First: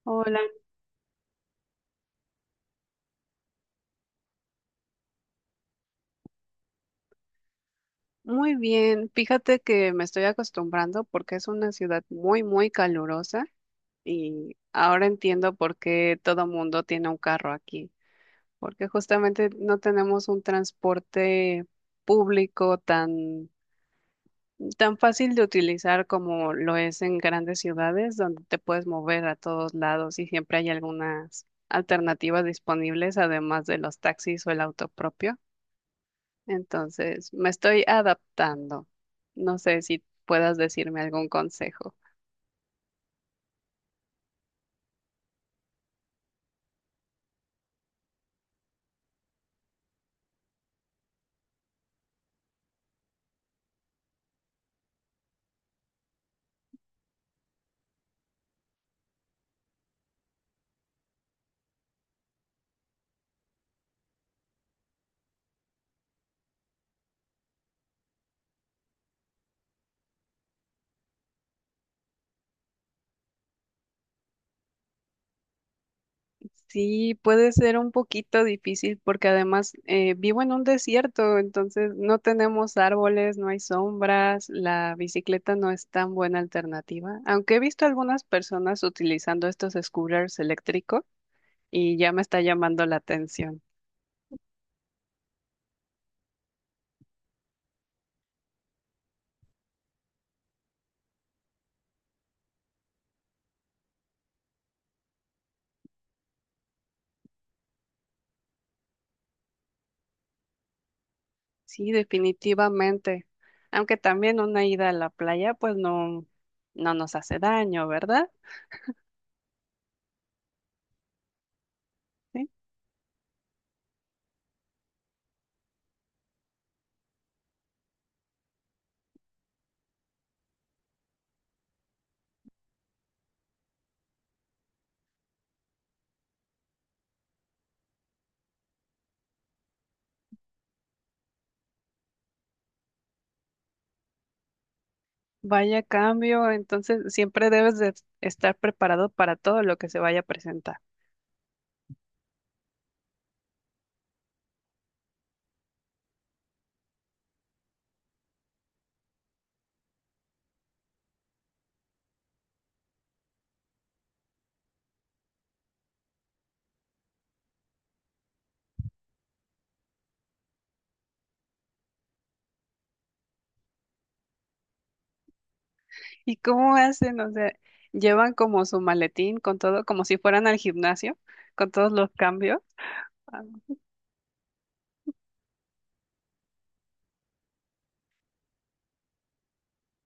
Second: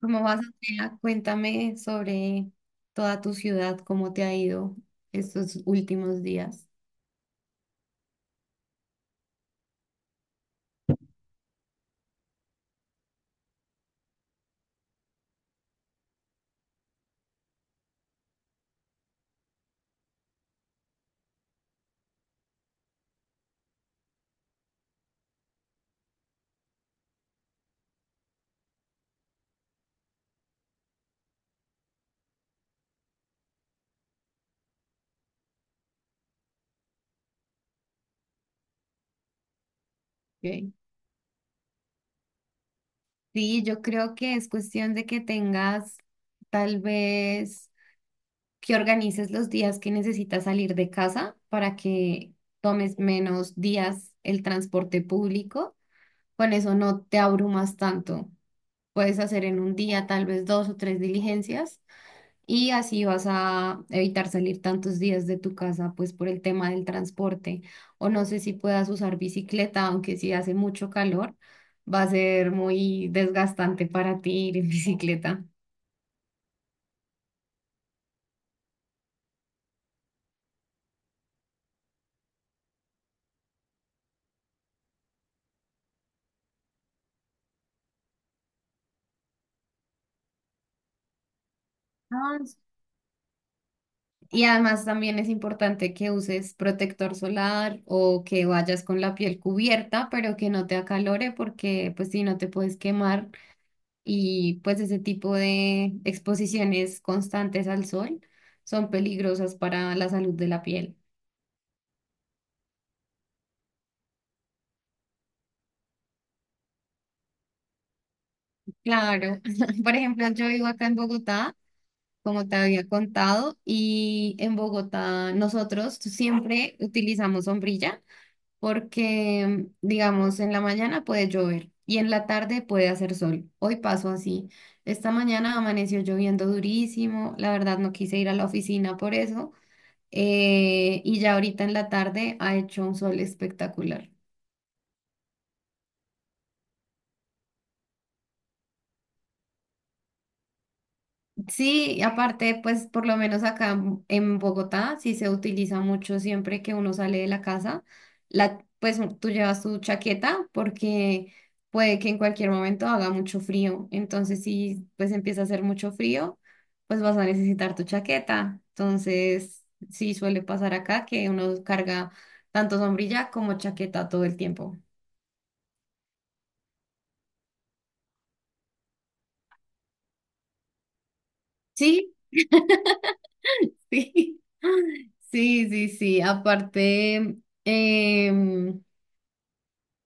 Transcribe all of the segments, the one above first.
¿Cómo Hola, vas, Andrea? Cuéntame sobre toda tu ciudad, cómo te ha ido estos últimos días. muy bien. Fíjate que me estoy acostumbrando porque es una ciudad muy, muy calurosa y ahora entiendo por qué todo mundo tiene un carro aquí, porque justamente no tenemos un transporte público tan, tan fácil de utilizar como lo es en grandes ciudades donde te puedes mover a todos lados y siempre hay algunas alternativas disponibles además de los taxis o el auto propio. Entonces, me estoy adaptando. No sé si puedas Ok. decirme algún consejo. Sí, yo creo que es cuestión de que tengas tal vez que organices los días que necesitas salir de casa para que tomes menos días el transporte público. Con eso no te abrumas tanto. Puedes hacer en un día tal vez dos o tres diligencias. Y así vas a evitar salir tantos días de tu casa, pues por el tema del transporte. O no sé si puedas usar bicicleta, aunque si hace mucho calor, va a ser muy desgastante para ti ir en bicicleta. Sí, puede ser un poquito difícil porque además vivo en un desierto, entonces no tenemos árboles, no hay sombras, la bicicleta no es tan buena alternativa, aunque he visto algunas personas utilizando estos scooters eléctricos y ya me Ah, está s- llamando la atención. Y además también es importante que uses protector solar o que vayas con la piel cubierta, pero que no te acalore porque pues si no te puedes quemar y pues ese tipo de exposiciones constantes al sol son peligrosas para la salud de la piel. Sí, definitivamente. Aunque también una ida a la playa, pues no, no nos hace daño, ¿verdad? Claro, por ejemplo, yo vivo acá en Bogotá, como Sí. te había contado, y en Bogotá nosotros siempre utilizamos sombrilla porque, digamos, en la mañana puede llover y en la tarde puede hacer sol. Hoy pasó así. Esta mañana amaneció lloviendo durísimo, la verdad no quise ir a la oficina por eso y ya ahorita en la tarde ha hecho un sol espectacular. Vaya cambio, entonces siempre debes de estar preparado para todo lo que se vaya a presentar. Sí, y aparte, pues por lo menos acá en Bogotá sí se utiliza mucho siempre que uno sale de la casa, la, pues tú llevas tu chaqueta porque puede que en cualquier momento haga mucho frío. Entonces, si pues empieza a hacer mucho frío, pues vas a necesitar tu chaqueta. Entonces, sí suele pasar acá que uno carga tanto sombrilla como chaqueta todo el tiempo. ¿Y cómo hacen? O sea, llevan como su maletín con todo, como si fueran al gimnasio, con todos los Sí. cambios. Ah. Sí, sí, sí, sí. Aparte, em,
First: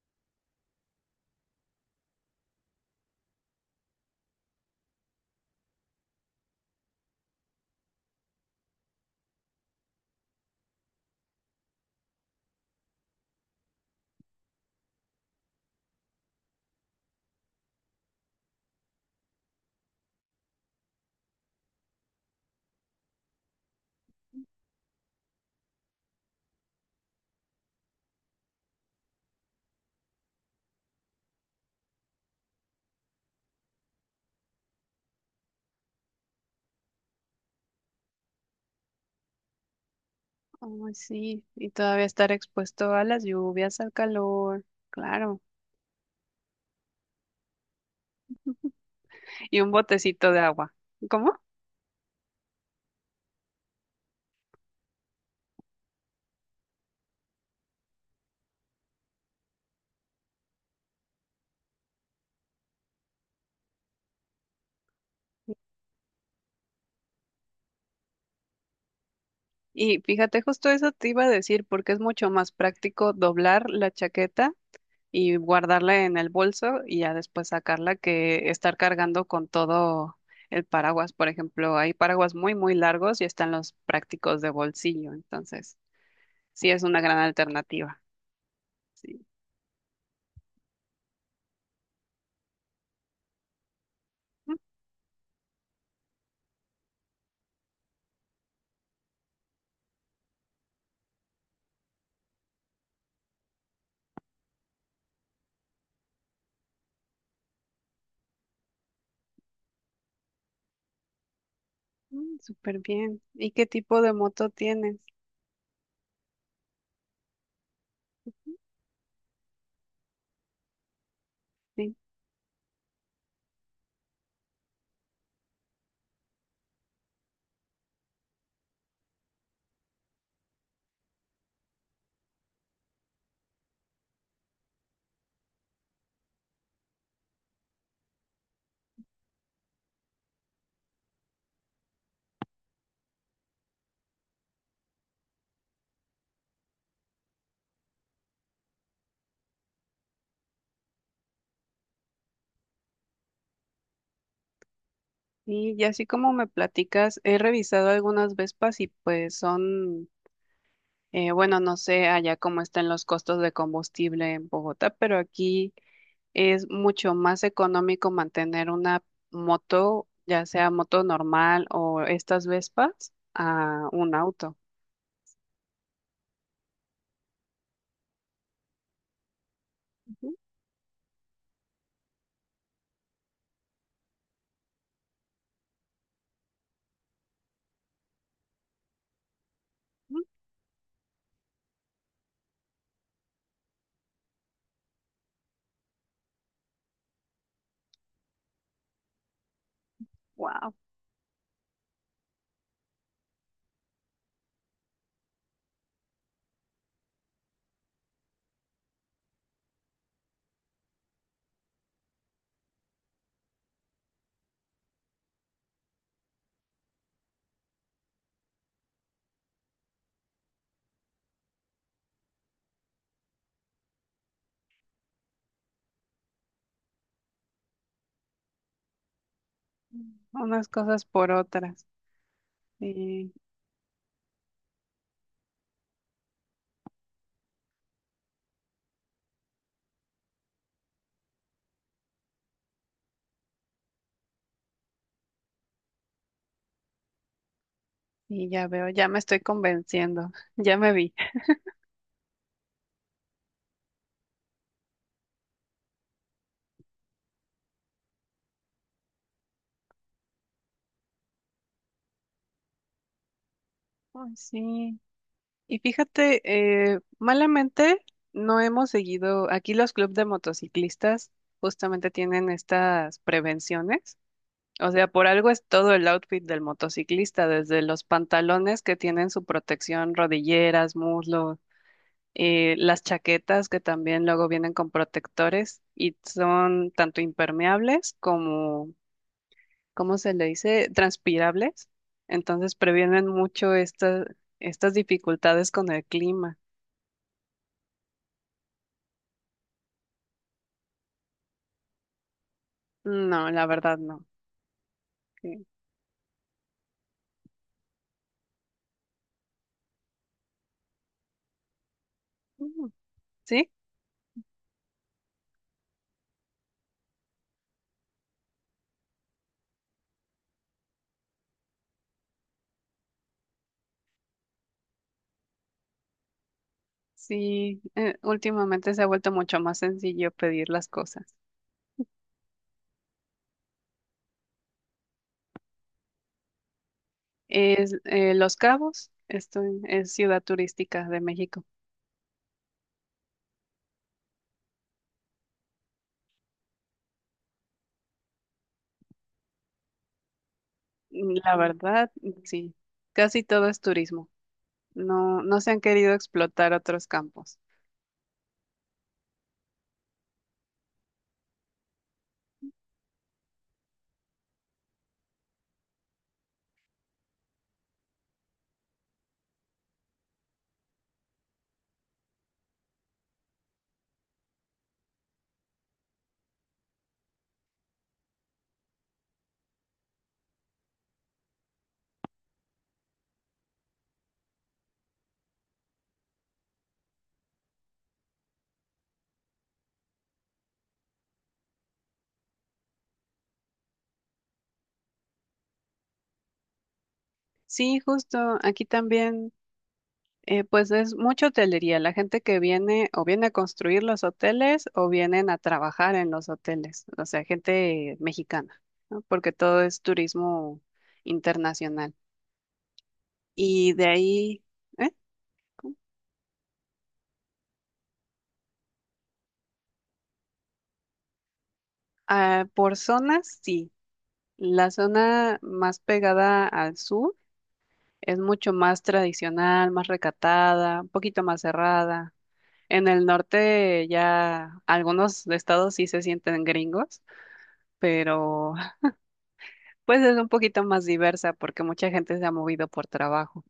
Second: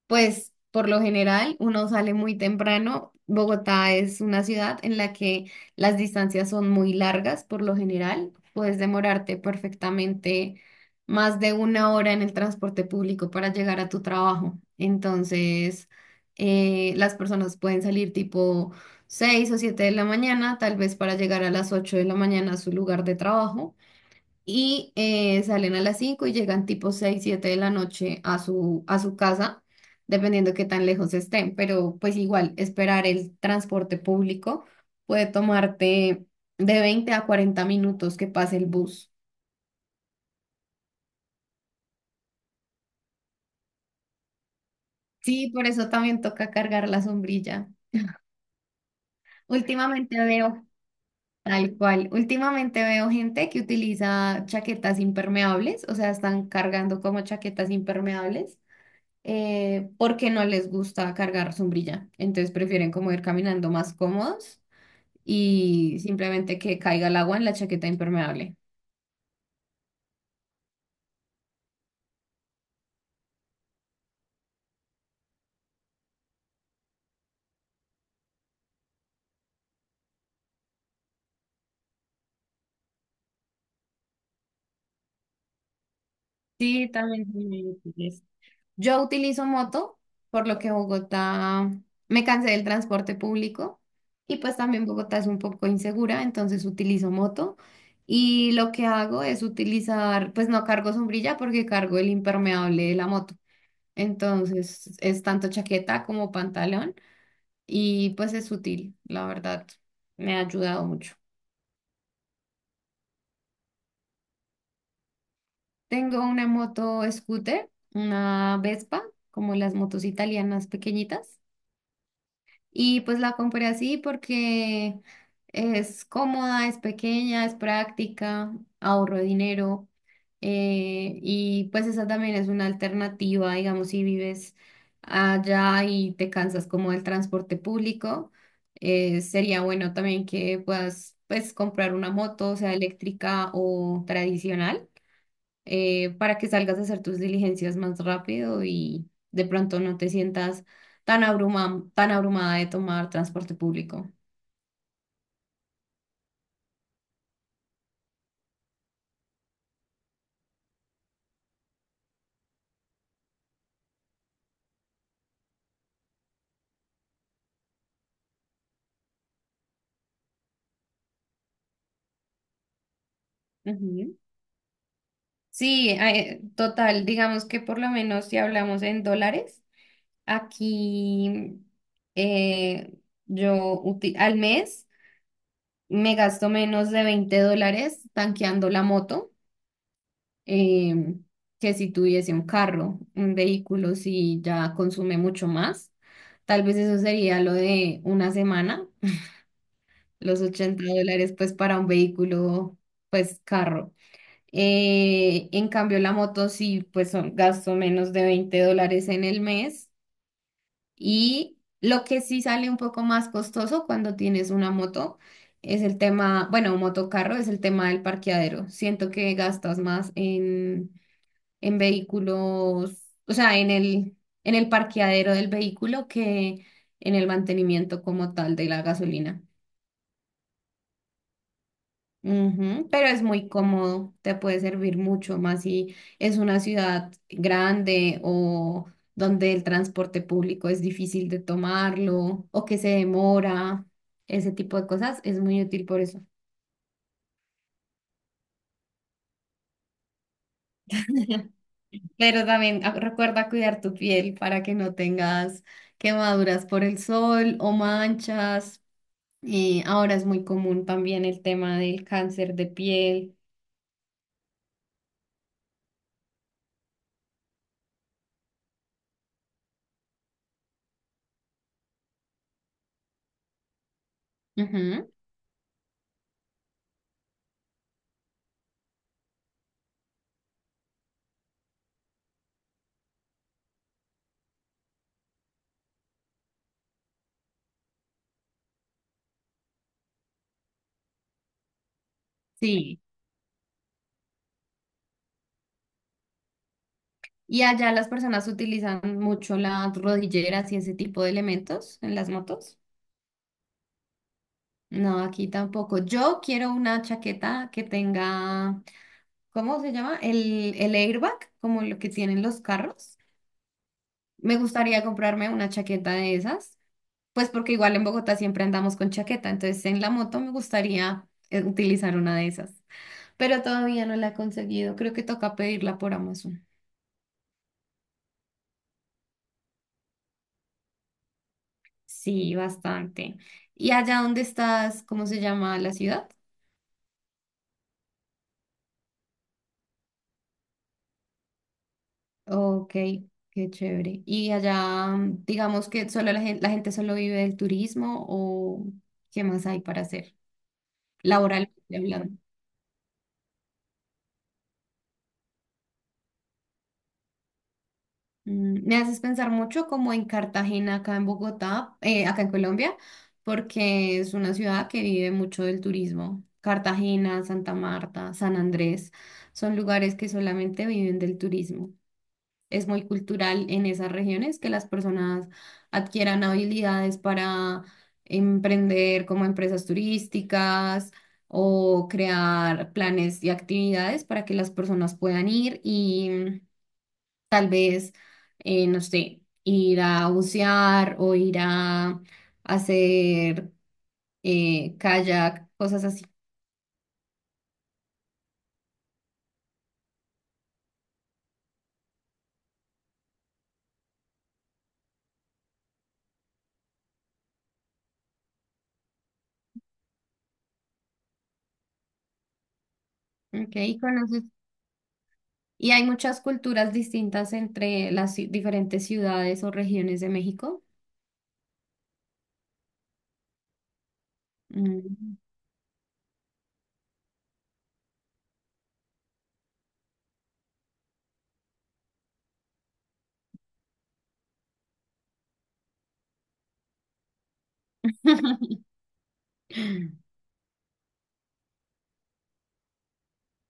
pues por lo general uno sale muy temprano. Bogotá es una ciudad en la que las distancias son muy largas, por lo general. Puedes demorarte perfectamente más de una hora en el transporte público para llegar a tu trabajo. Entonces, las personas pueden salir tipo 6 o 7 de la mañana, tal vez para llegar a las 8 de la mañana a su lugar de trabajo y salen a las 5 y llegan tipo 6, 7 de la noche a su casa, dependiendo qué tan lejos estén, pero pues igual esperar el transporte público puede tomarte de 20 a 40 minutos que pase el bus. Ay, sí, y todavía estar expuesto a las lluvias, al calor, claro, Sí, por eso también toca cargar la sombrilla. y un Últimamente botecito de veo, agua. ¿Cómo? tal cual, últimamente veo gente que utiliza chaquetas impermeables, o sea, están cargando como chaquetas impermeables porque no les gusta cargar sombrilla. Entonces prefieren como ir caminando más cómodos y simplemente que caiga el agua en la chaqueta impermeable. Y fíjate, justo eso te iba a decir, porque es mucho más práctico doblar la chaqueta y guardarla en el bolso y ya después sacarla que estar cargando con todo el paraguas. Por ejemplo, hay paraguas muy, muy largos y están los prácticos de bolsillo. Entonces, sí es Sí, una gran también son muy alternativa. útiles. Yo Sí. utilizo moto, por lo que Bogotá, me cansé del transporte público y pues también Bogotá es un poco insegura, entonces utilizo moto. Y lo que hago es utilizar, pues no cargo sombrilla porque cargo el impermeable de la moto. Entonces es tanto chaqueta como pantalón y pues es útil, la verdad, me ha ayudado mucho. Ujú, súper bien. ¿Y qué tipo de moto tienes? Tengo una moto scooter, una Vespa, como las motos italianas pequeñitas. Sí. Y pues la compré así porque es cómoda, es pequeña, es práctica, ahorro dinero. Y pues esa también es una alternativa, digamos, si vives allá y te cansas como del transporte público, sería bueno también que puedas pues comprar una moto, sea eléctrica o tradicional, para que salgas a hacer tus diligencias más rápido y de pronto no te sientas tan abrumada de tomar transporte público. Y así como me platicas, he revisado algunas Vespas y pues son, bueno, no sé allá cómo están los costos de combustible en Bogotá, pero aquí es mucho más económico mantener una moto, ya sea moto normal o estas Vespas, a un Ujú. auto. Sí, total, digamos que por lo menos si hablamos en dólares, aquí, eh, al mes me gasto menos de 20 dólares tanqueando la moto. eh, que si tuviese un carro, un vehículo, si ya consume mucho más. Tal vez eso sería lo de una semana, los Wow, 80 dólares pues para un vehículo, pues carro. En cambio la moto sí pues son, gasto menos de 20 dólares en el mes, y lo que sí sale un poco más costoso cuando tienes una moto. Es el tema, bueno, un motocarro es el tema del parqueadero. Siento que gastas más en vehículos, o sea, en el parqueadero del vehículo que en el mantenimiento como tal de la gasolina. unas cosas por otras. Ujú. Pero es Sí, muy cómodo, te puede servir mucho más si es una ciudad grande o donde el transporte público es difícil de tomarlo o que se demora, ese tipo de cosas, es muy útil por eso. y ya veo, ya me estoy convenciendo, ya me vi. Pero también recuerda cuidar tu piel para que no tengas quemaduras por el sol o manchas. Ahora es muy común también el tema del cáncer de piel. Ay, sí. Y fíjate, malamente no hemos seguido, aquí los clubes de motociclistas justamente tienen estas prevenciones. O sea, Ujú, por algo es todo el outfit del motociclista, desde los pantalones que tienen su protección, rodilleras, muslos, las chaquetas que también luego vienen con protectores y son tanto impermeables como, ¿cómo se le dice? Transpirables. Entonces sí. previenen mucho esta- estas dificultades con el clima. ¿Y allá las personas utilizan mucho las rodilleras y ese tipo de elementos en las motos? No, la verdad no. No, aquí Sí. tampoco. Yo quiero una chaqueta que tenga, ¿cómo se llama? El airbag, como lo que tienen los Mm, carros. sí, Me gustaría comprarme una chaqueta de esas, pues porque igual en Bogotá siempre andamos con chaqueta, entonces en la moto me gustaría utilizar una de esas. Pero todavía no la he conseguido. Creo que toca pedirla por Amazon. sí, últimamente se ha vuelto mucho más sencillo pedir las cosas. Sí, bastante. ¿Y allá dónde estás? ¿Cómo se llama la ciudad? Es Los Cabos, esto es ciudad turística de México. Ok, qué chévere. ¿Y allá, digamos que solo la gente solo vive del turismo o qué más hay para hacer? Mm, la Laboral, verdad, hablando. sí, casi todo es turismo. No, no se han querido explotar otros campos. Me haces pensar mucho como en Cartagena, acá en Bogotá, acá en Colombia, porque es una ciudad que vive mucho del turismo. Cartagena, Santa Marta, San Andrés, son lugares que solamente viven del turismo. Es muy cultural en esas regiones que las personas adquieran habilidades para emprender como empresas turísticas o crear planes y actividades para que las personas puedan ir. Tal vez, no sé, ir a bucear o ir a hacer, kayak, cosas así. Sí, justo aquí también, pues es mucha hotelería. La gente que viene o viene a construir los hoteles o vienen a trabajar en los hoteles, o sea, gente mexicana, ¿no? Porque todo es turismo internacional. Ok, Y y de conoces. ahí, ¿eh? Y hay muchas culturas distintas entre las diferentes ciudades o regiones de México. Ah, por zonas, sí. La Mm. zona más pegada al sur es mucho más tradicional, más recatada, un poquito más cerrada. En el norte ya algunos estados sí se sienten gringos, pero pues es un poquito más diversa porque mucha gente se ha movido por trabajo.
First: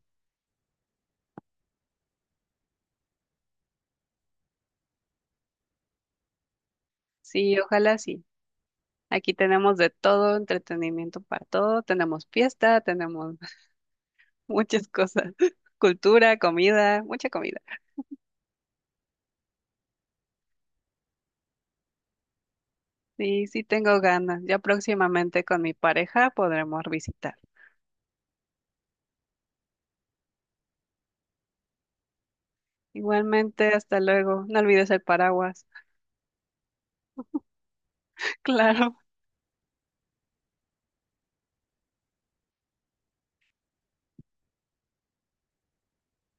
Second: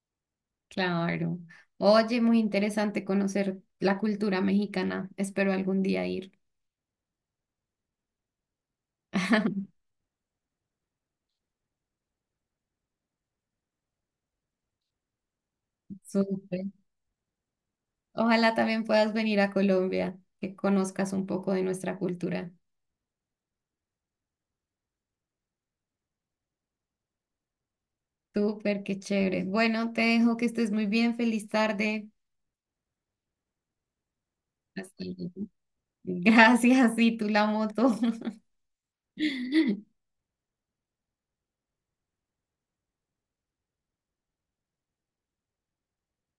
Claro. Oye, muy interesante conocer la cultura mexicana. Espero algún día ir. Sí, ojalá sí. Aquí tenemos de todo, entretenimiento para todo, tenemos fiesta, tenemos muchas cosas, cultura, Súper. comida, mucha comida. Ojalá también puedas venir a Colombia, que conozcas un poco de nuestra cultura. Sí, sí tengo ganas. Ya próximamente con mi pareja podremos visitar. Súper, qué chévere. Bueno, te dejo que estés muy bien. Feliz tarde. Igualmente, hasta luego. No olvides el Hasta luego. paraguas. Gracias, y tú la moto. Claro.